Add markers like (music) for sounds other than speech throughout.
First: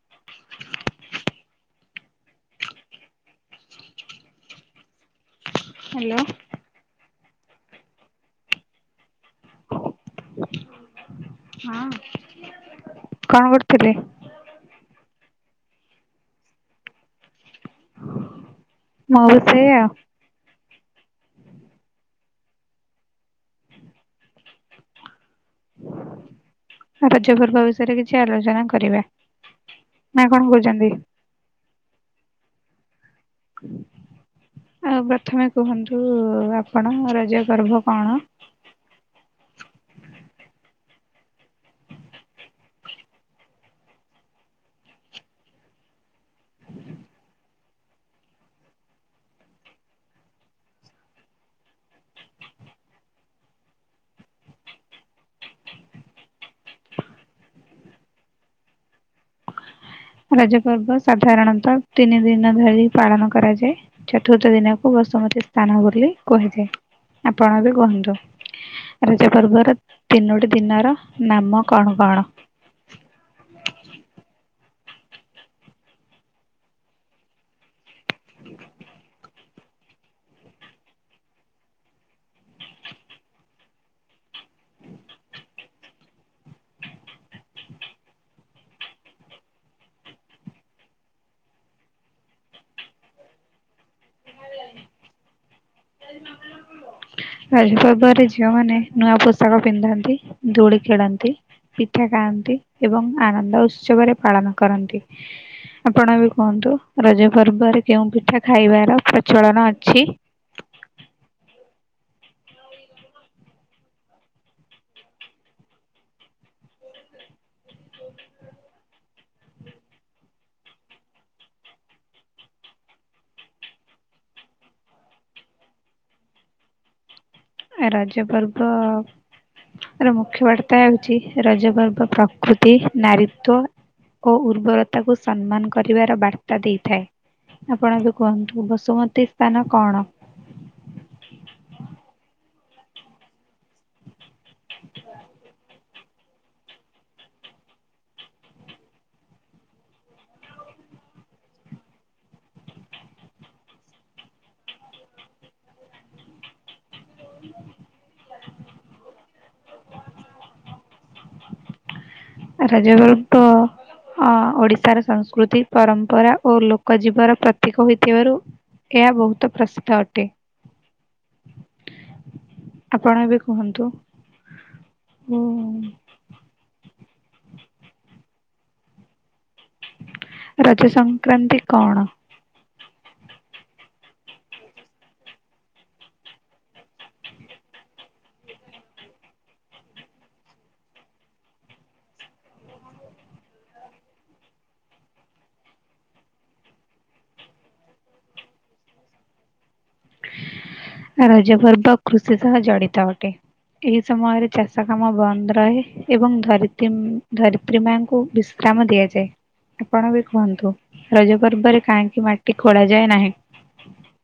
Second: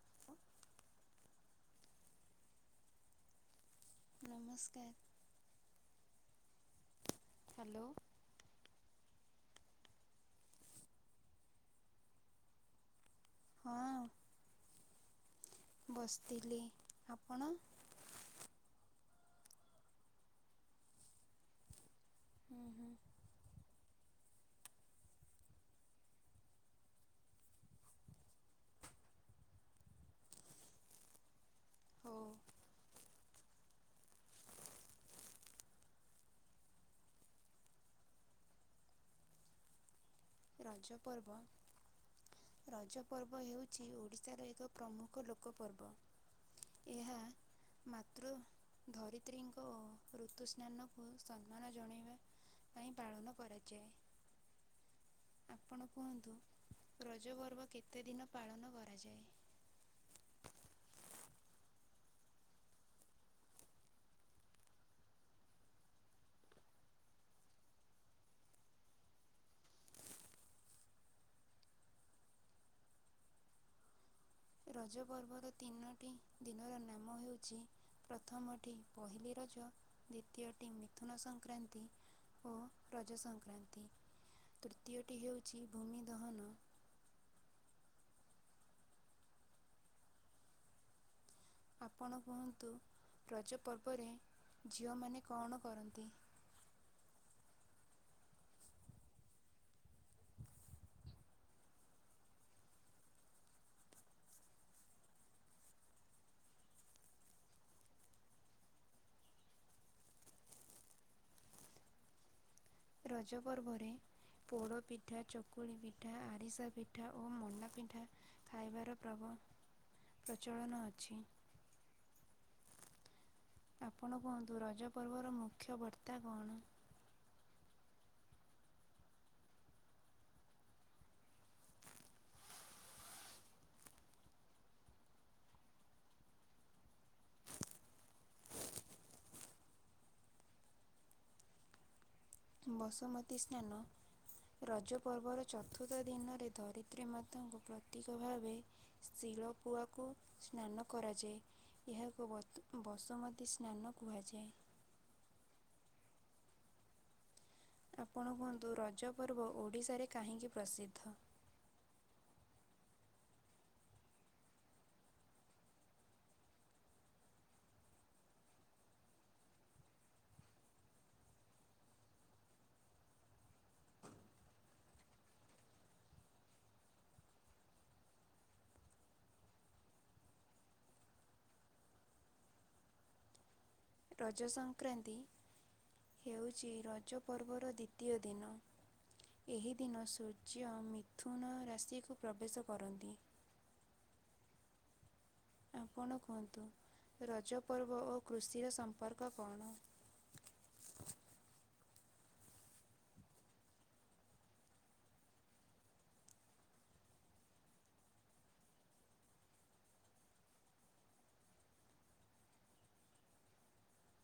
(unintelligible) ନମସ୍କାର। Hello. Hello. ହଁ କଣ କରୁଥିଲେ? ହଁ ବସିଥିଲି। ଆପଣ? ମଉ ସେୟା। (unintelligible) (inaudible) ରଜ ପର୍ବ ବିଷୟରେ କିଛି ଆଲୋଚନା କରିବା। ନା କଣ କହୁଛନ୍ତି? ହଉ (inaudible) ଆଉ ପ୍ରଥମେ କୁହନ୍ତୁ ଆପଣ ରଜ ଗର୍ଭ କଣ? (inaudible) ରଜ ପର୍ବ ରଜ ପର୍ବ ହେଉଛି ଓଡ଼ିଶାର ଏକ ପ୍ରମୁଖ ଲୋକ ପର୍ବ। ଏହା (inaudible) ମାତୃ ଧରିତ୍ରୀଙ୍କ ଋତୁ ସ୍ନାନକୁ ସମ୍ମାନ ଜଣେଇବା ପାଇଁ ପାଳନ କରାଯାଏ। (inaudible) ଆପଣ କୁହନ୍ତୁ ରଜ ପର୍ବ କେତେ ଦିନ ପାଳନ କରାଯାଏ? ରଜ ପର୍ବ ସାଧାରଣତଃ ତିନି ଦିନ ଧରି ପାଳନ କରାଯାଏ ଚତୁର୍ଥ ଦିନକୁ ବସ ସୁମତି ସ୍ନାନ ବୋଲି କୁହାଯାଏ। ଆପଣ ଏବେ କୁହନ୍ତୁ। ରଜ ପର୍ବର ତିନୋଟି ଦିନର ନାମ କଣ କଣ? (inaudible) ରଜ ପର୍ବର ତିନୋଟି ଦିନର ନାମ ହେଉଛି ପ୍ରଥମଟି ପହିଲି ରଜ ଦ୍ଵିତୀୟଟି ମିଥୁନ ସଂକ୍ରାନ୍ତି ଓ ରଜ ସଂକ୍ରାନ୍ତି। ତୃତୀୟଟି ହେଉଛି ଭୂମି ଦହନ। ଆପଣ କୁହନ୍ତୁ ରଜ ପର୍ବରେ ଝିଅମାନେ କଣ କରନ୍ତି (inaudible) ରଜ ପର୍ବ ରେ ଝିଅ ମାନେ ନୂଆ ପୋଷାକ ପିନ୍ଧନ୍ତି, ଦୋଳି ଖେଳନ୍ତି। ପିଠା ଖାଆନ୍ତି ଏବଂ ଆନନ୍ଦ ଉତ୍ସବରେ ପାଳନ କରନ୍ତି। ଆପଣ ବି କୁହନ୍ତୁ ରଜ ପର୍ବରେ କେଉଁ ପିଠା ଖାଇବାର ପ୍ରଚଳନ ଅଛି। ରଜ ପର୍ବରେ। ପୋଡ଼ ପିଠା, ଚକୁଳି ପିଠା, ଆରିସା ପିଠା ଓ ମଣ୍ଡା ପିଠା ଖାଇବାର ପ୍ରଭାବ। (inaudible) ପ୍ରଚଳନ ଅଛି। ଆପଣ କୁହନ୍ତୁ ରଜ ପର୍ବର ମୁଖ୍ୟ ବର୍ତ୍ତା କଣ? ରଜ ପର୍ବ। ରଜ ପର୍ବ ମୁଖ୍ୟ ବାର୍ତ୍ତା ହଉଚି, ରଜ ପର୍ବ ପ୍ରକୃତି, ନାରୀତ୍ଵ ଓ ଉର୍ବରତାକୁ ସମ୍ମାନ କରିବାର ବାର୍ତ୍ତା ଦେଇଥାଏ। ଆପଣତ କୁହନ୍ତୁ ବସୁମତୀ ସ୍ନାନ କଣ? (unintelligible) ବସୁମତୀ ସ୍ନାନ ରଜ ପର୍ବର ଚତୁର୍ଥ ଦିନରେ ଧରିତ୍ରୀ ମାତାଙ୍କୁ ପ୍ରତୀକ ଭାବେ ଶିଳପୁଆକୁ ସ୍ନାନ କରେ କରାଯାଏ ଏହାକୁ ବସୁମତୀ ସ୍ନାନ କୁହାଯାଏ। (inaudible) (unintelligible) ଆପଣ କୁହନ୍ତୁ ରଜ ପର୍ବ ଓଡ଼ିଶାରେ କାହିଁକି ପ୍ରସିଦ୍ଧ? ରଜ ପର୍ବ। ହଁ ଓଡିଶାର ସଂସ୍କୃତି, ପରମ୍ପରା ଓ ଲୋକ ଜୀବର ପ୍ରତୀକ ହୋଇଥିବାରୁ ଏହା ବହୁତ ପ୍ରସିଦ୍ଧ ଅଟେ। ଆପଣ ଏବେ କୁହନ୍ତୁ। ହୁଁ। ରଜ ସଂକ୍ରାନ୍ତି କଣ? ରଜ ସଂକ୍ରାନ୍ତି ହେଉଛି ରଜ ପର୍ବର ଦ୍ୱିତୀୟ ଦିନ। ଏହି ଦିନ ସୂର୍ଯ୍ୟ ମିଥୁନ ରାଶିକୁ ପ୍ରବେଶ କରନ୍ତି। (unintelligible) ଆପଣ କୁହନ୍ତୁ ରଜପର୍ବ ଓ କୃଷିର ସମ୍ପର୍କ କଣ? ରଜ ପର୍ବ କୃଷି ସହ ଜଡ଼ିତ ଅଟେ। ଏହି ସମୟରେ ଚାଷ କାମ ବନ୍ଦ ରହେ ଏବଂ ଧରିତ୍ରୀ ଧରିତ୍ରୀ ମାଙ୍କୁ ବି ଶ୍ରାମ ଦିଆଯଏ। ଆପଣ ବି କୁହନ୍ତୁ ରଜ ପର୍ବରେ କାହିଁକି ମାଟି ଖୋଳା ଯାଏ ନାହିଁ?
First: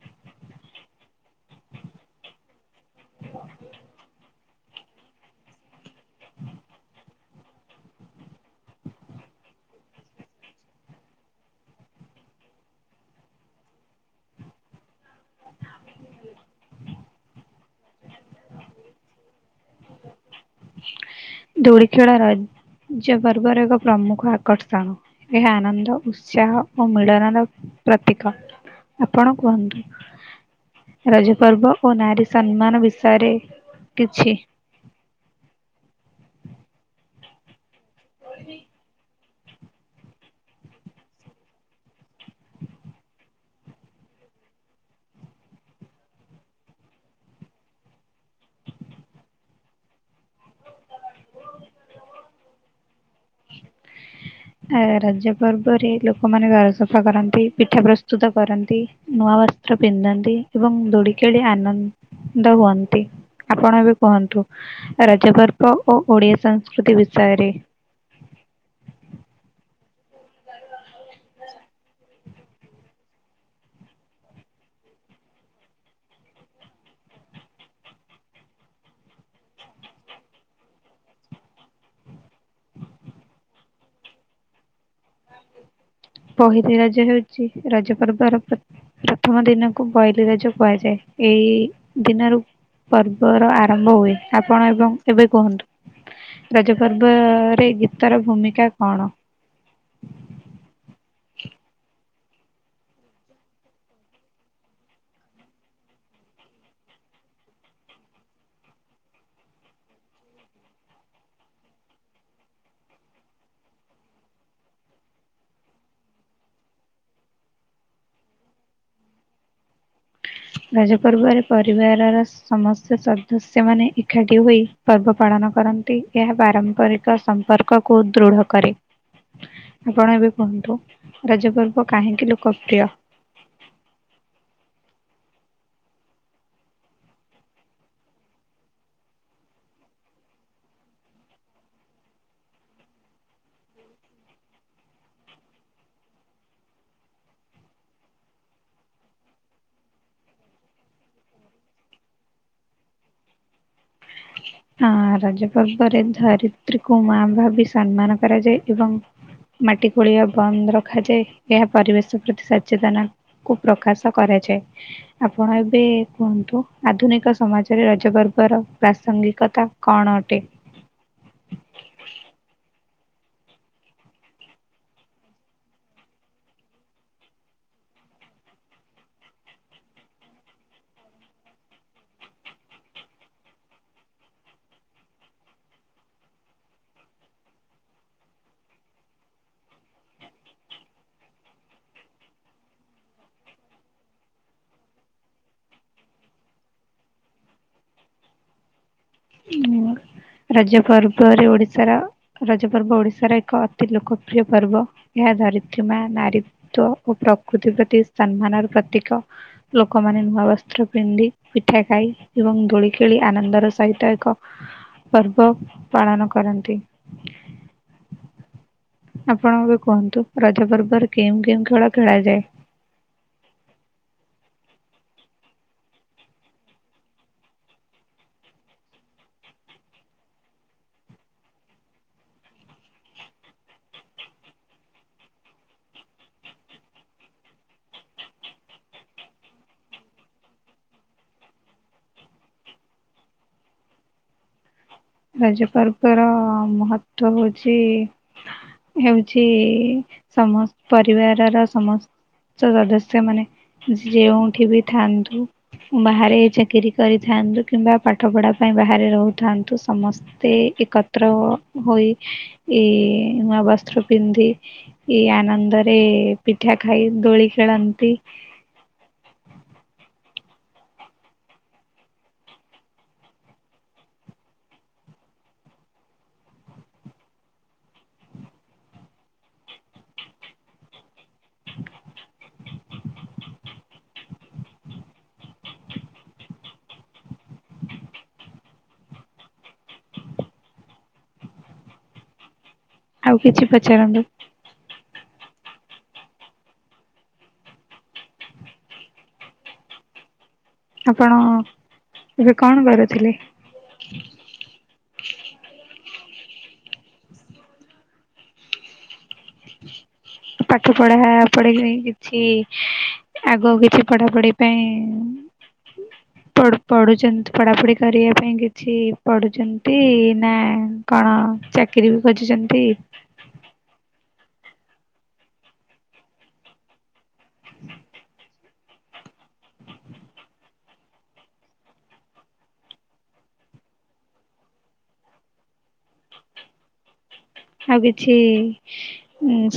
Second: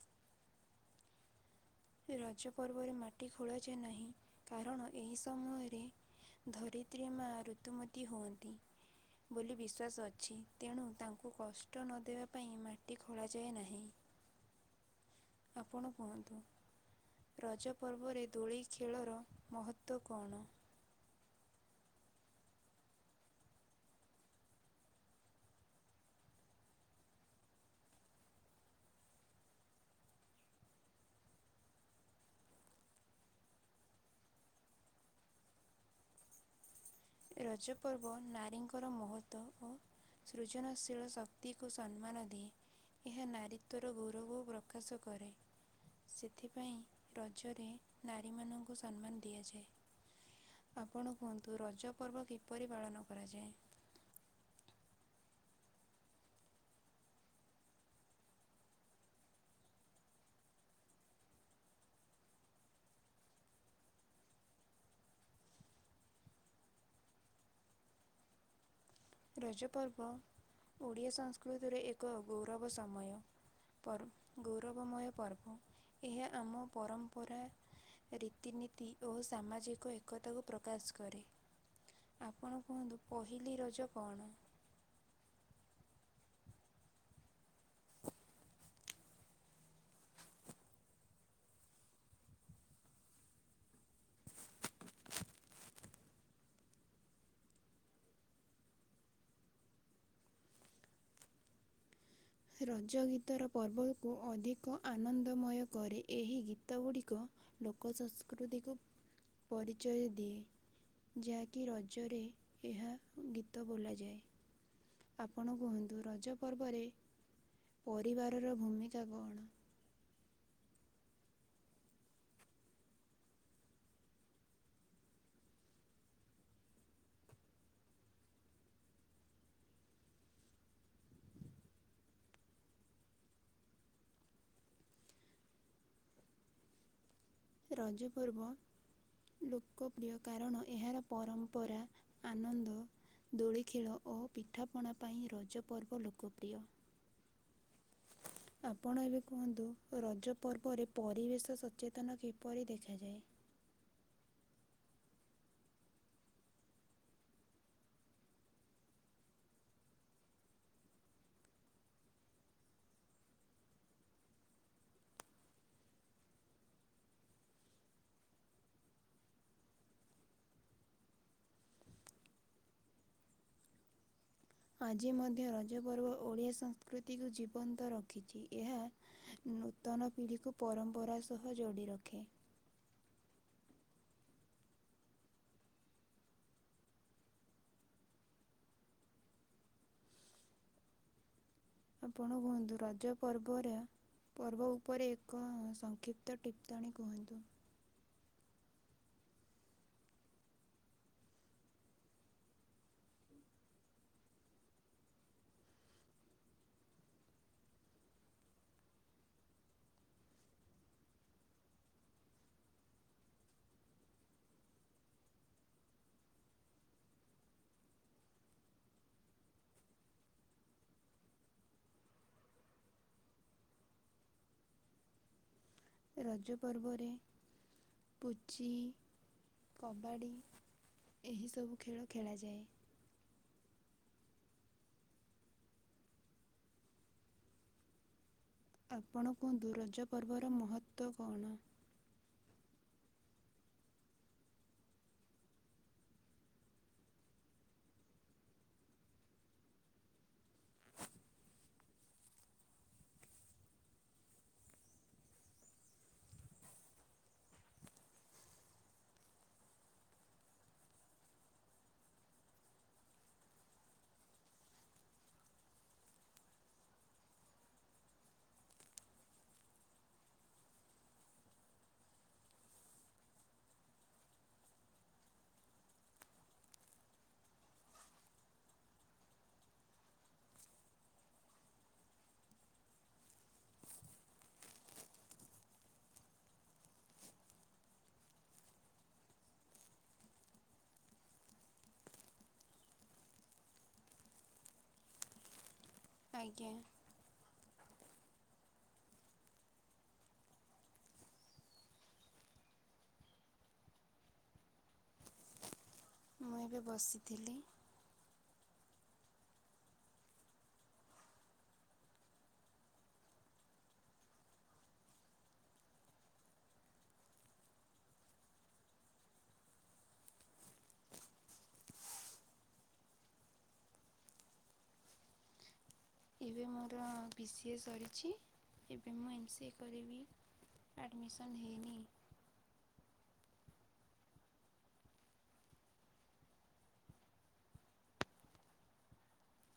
(inaudible) ରଜ ପର୍ବରେ ମାଟି ଖୋଳାଯାଏ ନାହିଁ କାରଣ ଏହି ସମୟରେ ଧରିତ୍ରୀ ମା ଋତୁମତୀ ହୁଅନ୍ତି। ବୋଲି ବିଶ୍ୱାସ ଅଛି ତେଣୁ ତାଙ୍କୁ କଷ୍ଟ ନ ଦେବା ପାଇଁ ମାଟି ଖୋଳାଯାଏ ନାହିଁ। (inaudible) ଆପଣ କୁହନ୍ତୁ ରଜ ପର୍ବରେ ଦୋଳି ଖେଳର ମହତ୍ଵ କଣ? ଦୋଳି ଖେଳ ରଜ ରଜ ପର୍ବର ଏକ ପ୍ରମୁଖ ଆକର୍ଷଣ ଏହା ଆନନ୍ଦ, ଉତ୍ସାହ ଓ ମିଳନର ପ୍ରତୀକ ଆପଣ କୁହନ୍ତୁ ରଜ ପର୍ବ ଓ ନାରୀ ସମ୍ମାନ ବିଷୟରେ କିଛି ରଜ। (unintelligible) ଓ ଓ ସୃଜନଶୀଳ ଶକ୍ତିକୁ ସମ୍ମାନ ଦିଏ। ଏହା ନାରୀ ତ୍ୱର ଗୌରବ ପ୍ରକାଶ କରେ। ସେଥିପାଇଁ ରଜରେ ନାରୀମାନଙ୍କୁ ସମ୍ମାନ ଦିଆଯାଏ। ଆପଣ କୁହନ୍ତୁ ରଜ ପର୍ବ କିପରି ପାଳନ କରାଯାଏ। ରାଜ ପର୍ବରେ ଲୋକମାନେ ଘର ସଫା କରନ୍ତି, ପିଠା ପ୍ରସ୍ତୁତ କରନ୍ତି ନୂଆ ବସ୍ତ୍ର ଫି ପିନ୍ଧନ୍ତି ଏବଂ ଦୋଳିଖେଳି ଆନନ୍ଦ ହୁଅନ୍ତି, ଆପଣ ଏବେ କୁହନ୍ତୁ ରା (unintelligible) ରଜପର୍ବ ଓଡ଼ିଆ ସଂସ୍କୃତିରେ ଏକ ଗୌରବ ସମୟ। ପର୍ବ ଗୌରବମୟ ପର୍ବ ଏହା ଆମ ପରମ୍ପରା। ରୀତିନୀତି ଓ ସାମାଜିକ ଏକତାକୁ ପ୍ରକାଶ କରେ। ଆପଣ କୁହନ୍ତୁ ପହିଲି ରଜ। କଣ? ହ। ପହିଲି ରଜ ହେଉଛି, ରଜ ପର୍ବର ପ୍ରଥମ ଦିନକୁ ପହିଲି ରଜ କୁହାଯାଏ। ଏଇ ଦିନରୁ ପର୍ବର ଆରମ୍ଭ ହୁଏ, ଆପଣ ଏବଂ ଏବେ କୁହନ୍ତୁ। ରଜ ପର୍ବରେ ଗୀତ ର ଭୂମିକା କଣ? ରଜ ଗୀତର ପର୍ବକୁ ଅଧିକ ଆନନ୍ଦମୟ କରେ ଏହି ଗୀତ ଗୁଡ଼ିକ ଲୋକ ସଂସ୍କୃତି କୁ ପରିଚୟ ଦିଏ। ଯାହାକି ରଜରେ ଏହା ଗୀତ ବୋବଲାଯାଏ। ଆପଣ କୁହନ୍ତୁ ରଜ ପର୍ବରେ ପରିବାରର ଭୂମିକା କଣ? ରଜ ପର୍ବରେ ପରିବାରର ସମସ୍ତ ସଦସ୍ୟ ମାନେ ଏକାଠି ହୋଇ ପର୍ବ ପାଳନ କରନ୍ତି, ଏହା ପାରମ୍ପରିକ ସମ୍ପର୍କକୁ ଦୃଢ କରେ। ଆପଣ ଏବେ କୁହନ୍ତୁ ରଜପର୍ବ କାହିଁକି ଲୋକପ୍ରିୟ? (inaudible) ରଜ ପର୍ବ। ଲୋକପ୍ରିୟ କାରଣ ଏହାର ପରମ୍ପରା ଆନନ୍ଦ। ଦୋଳି ଖେଳ ଓ ପିଠାପଣା ପାଇଁ ରଜ ପର୍ବ ଲୋକପ୍ରିୟ। ହୁଁ। ଆପଣ ଏବେ କୁହନ୍ତୁ ରଜ ପର୍ବରେ ପରିବେଶ ସଚେତନ କେବେ। ପରି ଦେଖାଯାଏ। ହଁ ରଜ ପର୍ବରେ ଧରିତ୍ରୀକୁ ମା ଭାବି ସମ୍ମାନ କରାଯାଏ, ଏବଂ ମାଟି ଖୋଳିବା ବନ୍ଦ ରଖାଯାଏ, ଏହା ପରିବେଶ ପ୍ରତି ସଚେତନ କୁ ପ୍ରକାଶ କରାଯାଏ, ଆପଣ ଏବେ କୁହନ୍ତୁ ଆଧୁନିକ ସମାଜରେ ରଜବର୍ଗ ପ୍ରାସଙ୍ଗିକତା କଣ ଅଟେ? ଆଜି ମଧ୍ୟ ରଜ ପର୍ବ ଓଡ଼ିଆ ସଂସ୍କୃତିକୁ ଜୀବନ୍ତ ରଖିଛି, ଏହା ନୂତନ ପିଢ଼ିକୁ ପରମ୍ପରା ସହ ଜୋଡ଼ି ରଖେ। (unintelligible) ଆପଣ କୁହନ୍ତୁ ରଜ ପର୍ବରେ ପର୍ବ ଉପରେ ଏକ ସଂକ୍ଷିପ୍ତ ଟିପ୍ପଣୀ କୁହନ୍ତୁ। ରଜ ପର୍ବରେ ଓଡିଶାର ରଜ ପର୍ବ ଓଡିଶାର ଏକ ଅତି ଲୋକପ୍ରିୟ ପର୍ବ ଏହା। ଧରିତ୍ରିମା ନାରୀିତ୍ୱ ଓ ପ୍ରକୃତି ପ୍ରତି ସମ୍ମାନର ପ୍ରତୀକ ଲୋକମାନେ ନୂଆ ବସ୍ତ୍ର ପିନ୍ଧି ପିଠା ଖାଇ ଏବଂ ଦୋଳି ଖେଳି ଆନନ୍ଦର ସହିତ ଏକ ପର୍ବ ପାଳନ କରନ୍ତି। ଆପଣ ଏବେ କୁହନ୍ତୁ ରଜପର୍ବରେ କେଁଉ କେଉଁ ଖେଳ ଖେଳାଯାଏ। ରଜ ପର୍ବରେ ପୁଚି। କବାଡ଼ି ଏହି ସବୁ ଖେଳ ଖେଳାଯାଏ। ଆପଣ କୁହନ୍ତୁ ରଜ ପର୍ବର ମହତ୍ତ୍ଵ କଣ। ରଜ ପର୍ବ ର ମହତ୍ଵ ହଉଛି। ହଉଛି ସମସ୍ତ ପରିବାରର ସମସ୍ତ ସଦସ୍ୟ ମାନେ ଯେଉଠି ବି ଥାନ୍ତୁ ବାହାରେ ଚାକିରି କରିଥାନ୍ତ କିମ୍ବା ପାଠ ପଢା ପାଇଁ ବାହାରେ ରହୁଥାନ୍ତୁ। ସମସ୍ତେ ଏକତ୍ର ହୋଇ ଏ ନୂଆ ବସ୍ତ୍ର ପିନ୍ଧି ଏଇ ଆନନ୍ଦରେ ପିଠା ଖାଇ ଦୋଳି ଖେଳନ୍ତି। ଆଉ କିଛି ପଚାରନ୍ତୁ? ଆଜ୍ଞା। ଆପଣ ଏବେ କଣ କରୁଥିଲେ? ମୁଁ ଏବେ ବସିଥିଲି। ପାଠ ପଢା ପଢି ପାଇଁ କିଛି, ଆଗକୁ କିଛି ପଢାପଢି ପାଇଁ ହୁଁ। ପଢ ପଢ଼ୁଛନ୍ତି ପଢ଼ାପଢ଼ି କରିବା ପାଇଁ କିଛି ପଢୁଛନ୍ତି ନା କଣ ଚାକିରି ବି ଖୋଜୁଛନ୍ତି? ଏବେ ମୋର ବି ସି ଏ ସରିଛି। ଏବେ ମୁଁ ଏମ ସି ଏ କରିବି ଆଡ଼ମିସନ୍ ହେଇନି। ଆଉ କିଛି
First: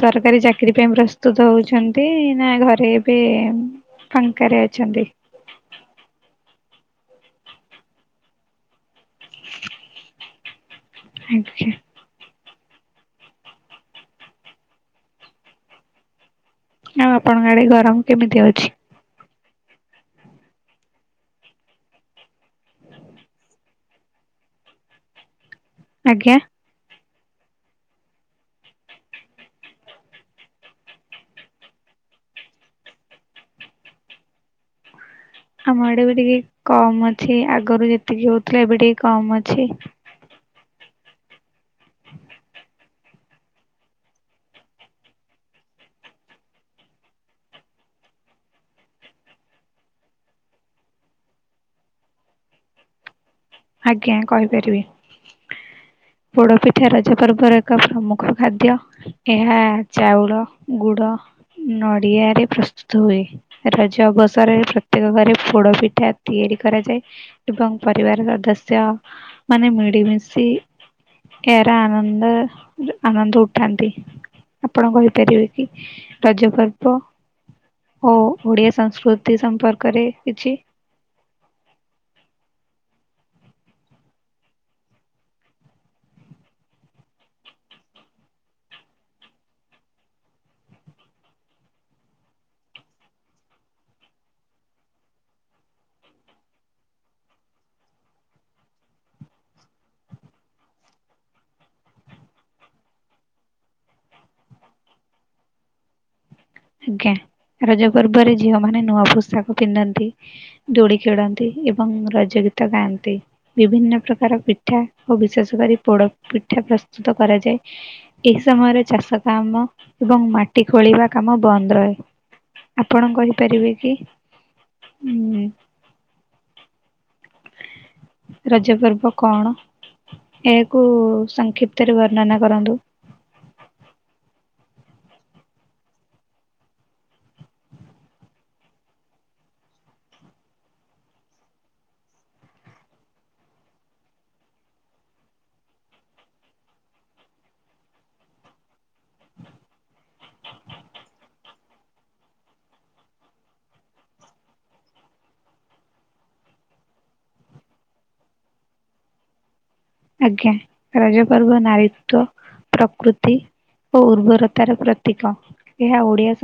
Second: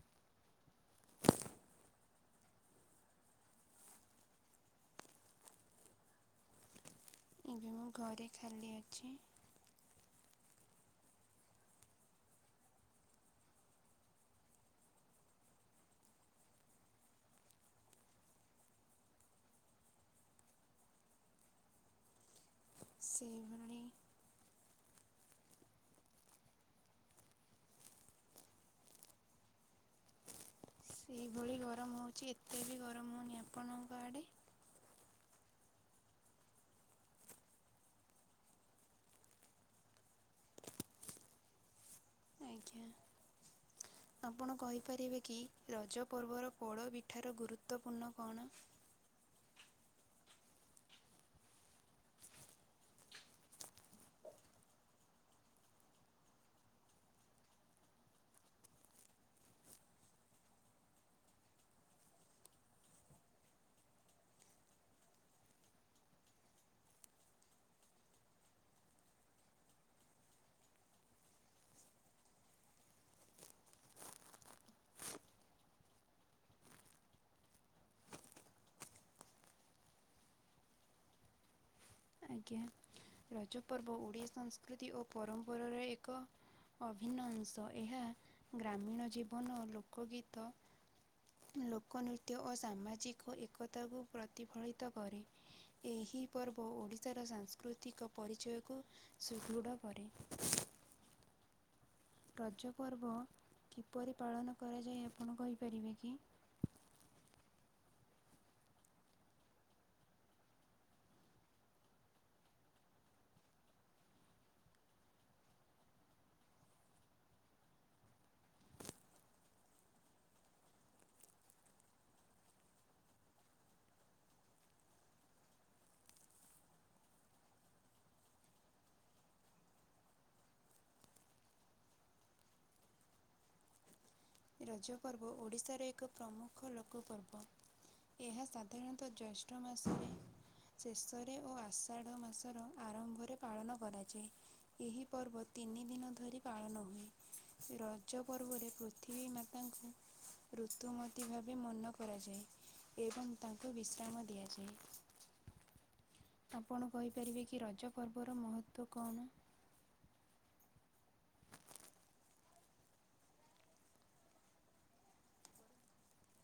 ସରକାରୀ ଚାକିରୀ ପାଇଁ ପ୍ରସ୍ତୁତ ହଉଛନ୍ତି, ନା ଘର ରେ ଏବେ ଫାଙ୍କାରେ ଅଛନ୍ତି? ଏବେ ମୁଁ ଘରେ ଖାଲି ଅଛି। ଆଜ୍ଞା। ଆଉ ଆପଣଙ୍କ ଆଡେ ଗରମ କେମିତି ହଉଛି? ସେ (unintelligible) ଆଜ୍ଞା। ସେଇଭଳି ଗରମ ହେଉଛି ଏତେ ବି ଗରମ ହଉନି ଆପଣଙ୍କ ଆଡ଼େ? ଆମ ଆଡେ ବି ଟିକେ କମ ଅଛି, ଆଗରୁ ଯେତିକି ହଉଥିଲା ଏବେ ଟିକେ କମ ଅଛି। ଆଜ୍ଞା। (inaudible) ଆପଣ କହିପାରିବେ କି ରଜ ପର୍ବର ପୋଡ଼ ପିଠାର ଗୁରୁତ୍ୱପୂର୍ଣ୍ଣ କଣ? (inaudible) ଆଜ୍ଞା କହିପାରିବି। ପୋଡ଼ପିଠା ରଜ ପର୍ବର ଏକ ପ୍ରମୁଖ ଖାଦ୍ୟ ଏହା ଚାଉଳ ଗୁଡ଼ ନଡ଼ିଆ ରେ ପ୍ରସ୍ତୁତ ହୁଏ ରଜ ଅବସରରେ ପ୍ରତ୍ୟେକ ଘରେ ପୋଡ ପିଠା ତିଆରି କରାଯାଏ ଏବଂ ପରିବାର ସଦସ୍ୟ ମାନେ ମିଳିମିଶି ଏହାର ଆନନ୍ଦ ଆନନ୍ଦ ଉଠାନ୍ତି। ଆପଣ କହିପାରିବେ କି ରଜ ପର୍ବ ଓ ଓଡିଆ ସଂସ୍କୃତି ସମ୍ପର୍କରେ କିଛି। ଆଜ୍ଞା ରଜ ପର୍ବ ଓଡ଼ିଆ ସଂସ୍କୃତି ଓ ପରମ୍ପରାର ଏକ ଅଧିକାଂଶ ଏହା ଗ୍ରାମୀଣ ଜୀବନ ଲୋକ ଗୀତ। ଲୋକ ନୃତ୍ୟ ଓ ସାମାଜିକ ଏକତାକୁ ପ୍ରତିଫଳିତ କରେ। ଏହି ପର୍ବ ଓଡ଼ି- ସାଂସ୍କୃତିକ ପରିଚୟକୁ ସୁଦୃଢ କରେ। ରଜ ପର୍ବ କିପରି ପାଳନ କରାଯାଏ ଆପଣ କହିପାରିବେ କି? ଆଜ୍ଞା। ରଜ ପର୍ବରେ ଝିଅ ମାନେ ନୂଆ ପୋଷାକ ପିନ୍ଧନ୍ତି, ଦୋଳି ଖେଳନ୍ତି, ଏବଂ ରଜ- ଗୀତ ଗାଆନ୍ତି ବିଭିନ୍ନ ପ୍ରକାର ପିଠା, ଓ ବିଶେଷ କରି ପୋଡ ପିଠା ପ୍ରସ୍ତୁତ କରାଯାଏ। ଏ ସମୟରେ ଚାଷ କାମ, ଏବଂ ମାଟି ଖୋଳିବା- କାମ ବନ୍ଦ ରହେ, ଆପଣ କହିପାରିବେ କି? ହୁଁ। ରଜ ପର୍ବ କଣ? ଏହାକୁ ସଂକ୍ଷିପ୍ତରେ ବର୍ଣ୍ଣନା କରନ୍ତୁ? ରଜ ପର୍ବ ଓଡ଼ିଶାର ଏକ ପ୍ରମୁଖ ଲୋକ ପର୍ବ। ଏହା ସାଧାରଣତଃ ଜେଷ୍ଠ ମାସରେ ଶେଷରେ ଓ ଆଷାଢ ମାସର ଆରମ୍ଭରେ ପାଳନ କରାଯାଏ। ଏହି ପର୍ବ ତିନି ଦିନ ଧରି ପାଳନ ହୁଏ। ରଜ ପର୍ବରେ ତ୍ରି ମାତା କ ଋତୁମତୀ ଭାବେ ମନ କରାଯାଏ। ଏବଂ ତାଙ୍କୁ ବିଶ୍ରାମ ଦିଆଯାଏ। ଆପଣ କହିପାରିବେ କି ରଜ ପର୍ବର ମହତ୍ଵ କଣ? ଆଜ୍ଞ ରଜପର୍ବ ନାରିତ ପ୍ରକୃତି ଓ ଉର୍ବରତାର ପ୍ରତୀକ। ଏହା ଓଡିଆ